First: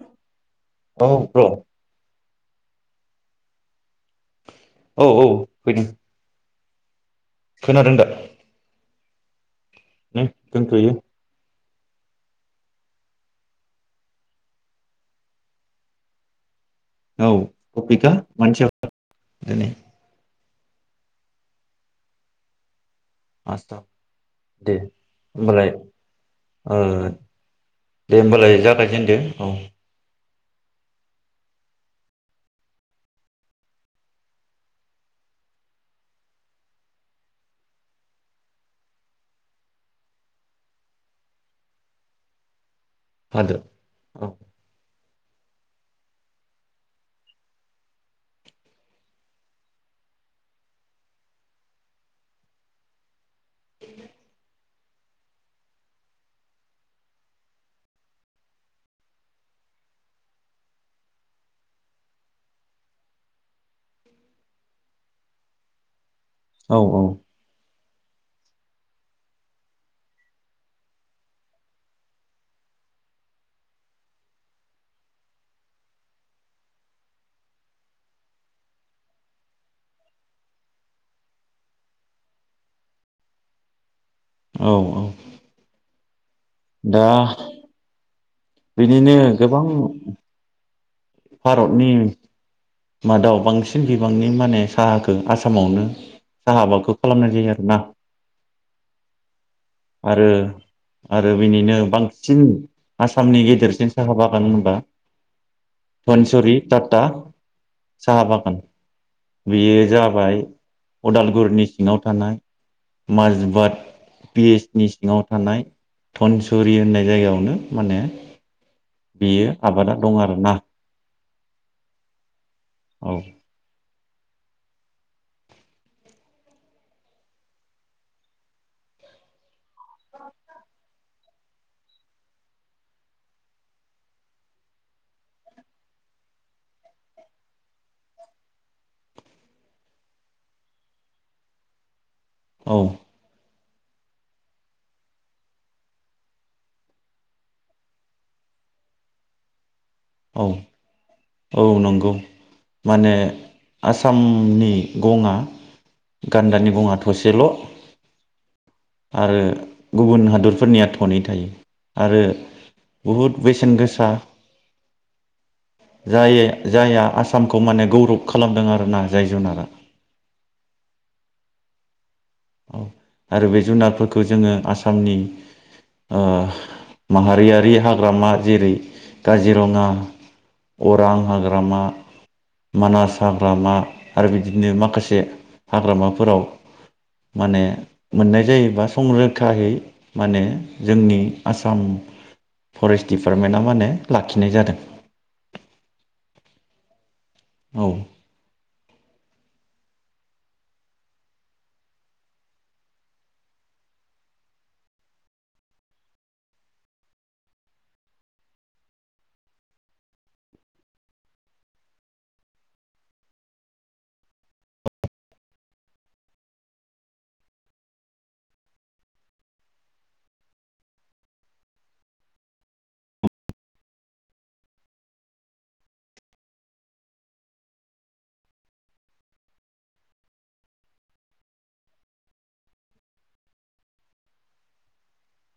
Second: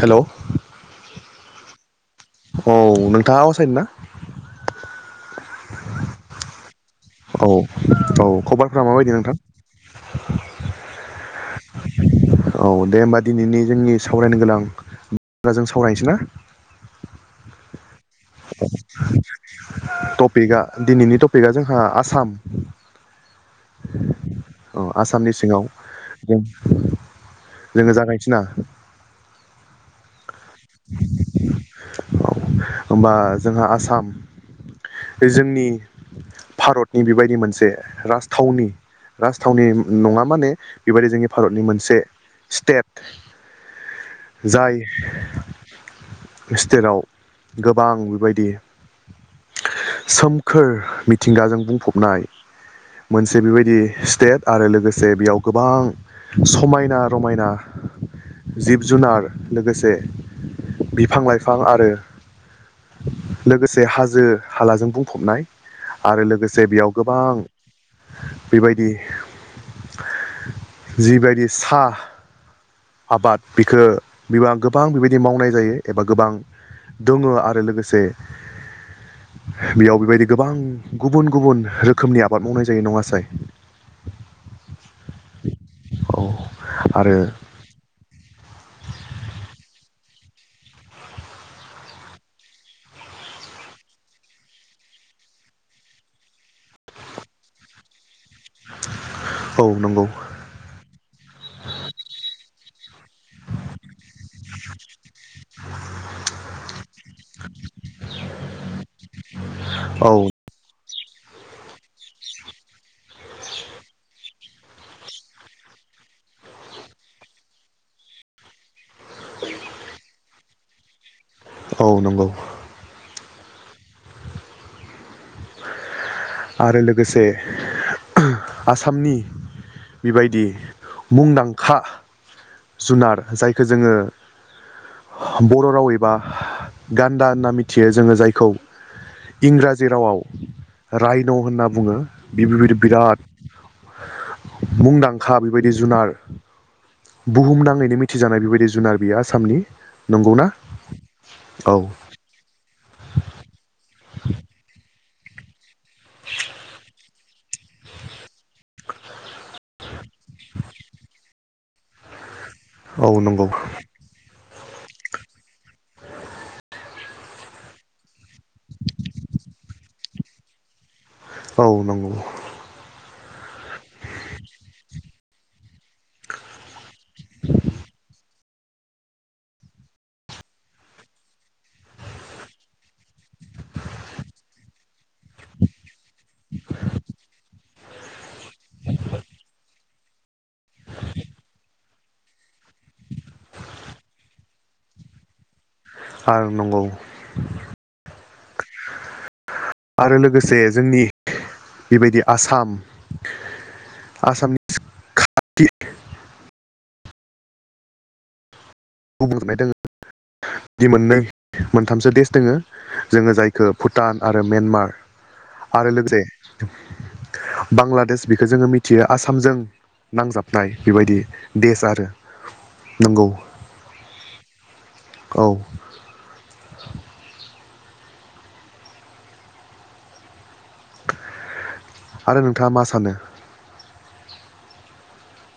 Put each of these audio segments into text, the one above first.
हेल' औ औ ब्र' नों [unintelligible] औ औ बिदि औ औ खबरफोरा माबायदि नोंथां ने दोनथ'यो औ दे होमबा दिनैनि जोंनि सावरायनो गोनां बाजों सावरायनोसै ना? औ [unintelligible] [unintelligible] दिनै पिकआ दिनैनि टपिकआ जोंहा आसाम आस्था दे औ आसामनि सिङाव होमबालाय जों ओ जोङो दे जागायनोसै ना होनमबालाय जागायजेनदो औ औ होनबा जोंहा आसाम बे जोंनि भारतनि बेबायदि मोनसे राजथावनि राजथावनि नङा माने बेबायदि जोंनि भारतनि मोनसे स्टेट [unintelligible] जाय स्टेटआव गोबां बेबायदि सोमखोर मिथिंगाजों बुंफबनाय मोन से बेबायदि स्टेट आरो लोगोसे जे बेयाव गोबां समायना रमायना जिब- जुनार लोगोसे बिफां लाइफां आरो लोगोसे हाजो हालाजों बुंफबनाय । आरो लोगोसे औ बेयाव गोबां बेबायदि जिबायदि साहा आबाद बिख बिबा गोबां बेबायदि मावनाय जायो एबा गोबां दङ आरो लोगोसे बेयाव बेबायदि गोबां गुबुन गुबुन रोखोमनि आबाद मावनाय जायो नङासाय? औ औ । दा आरो बिनिनो गोबां भारतनि मादाव बांसिन बिबांनि माने साहाखौ आसामावनो साहा आबादखौ खालामनाय जायो आरोना औ नंगौ । आरो आरो बिनिनो बांसिन आसामनि गेदेरसिन साहा बागान होनबा धनसुरि टाटा साहा बागान बेयो औ जाबाय अदालगुरिनि सिङाव थानाय माजबाद पिसनि सिङाव थानाय धनसुरि होननाय जायगायावनो माने बेयो आबादा दं आरोना । औ नंगौ । औ । आरो लोगोसे आसामनि बेबायदि मुंदांखा जुनार जायखौ जोङो बर' राव एबा गान्दा होनना मिथियो जोङो जायखौ इंराजि रावाव रायन' होनना बुङो बिफोरबायदि औ बिराद मुंदांखा बेबायदि जुनार बुहुमनाङैनो मिथिजानाय बेबायदि जुनार बियो आसामनि । औ औ नंगौ । माने आसामनि गङा गान्दानि गङा थसेल' आरो गुबुन हादरफोरनिया थनै थायो आरो औ बहुद नंगौ बेसेन गोसा जायो जायहा आसामखौ माने गौरब खालामदों आरोना जाय जुनारा औ नंगौ औ आरो बे जुनारफोरखौ जोङो आसामनि ओ माहारियारि हाग्रामा जेरै काजिरङा अरां हाग्रामा मानास हाग्रामा आरो बिदिनो माखासे हाग्रामा फोराव माने मोननाय जायोबा संरोखायै माने जोंनि आसाम फरेस्ट दिडपार्टमेन्टा माने लाखिनाय जादों ओ नंगौ औ आरो लोगोसे जोंनि बेबायदि आसाम आसामनि खाथि बुंजोबनाय दङ बि मोननै मोनथामसो देश दङो जोङो जायखौ भुटान आरो म्यानमार आरो लोगोसे बांलादेश बेखौ जोङो मिथियो आसामजों नांजाबनाय बेबायदि देश आरो नंगौ औ आरो नोंथाङा मा सानो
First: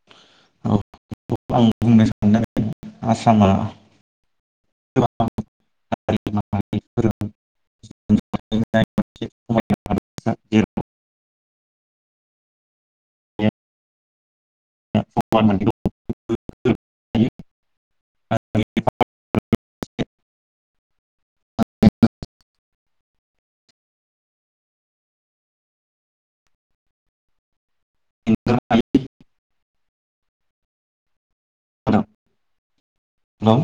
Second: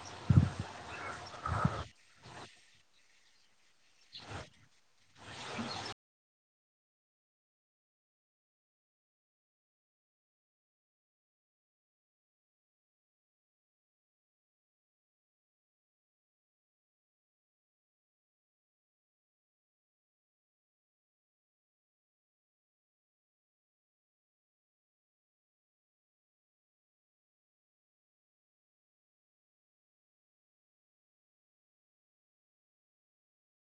[unintelligible] आसामा [unintelligible] [unintelligible] [unintelligible] दं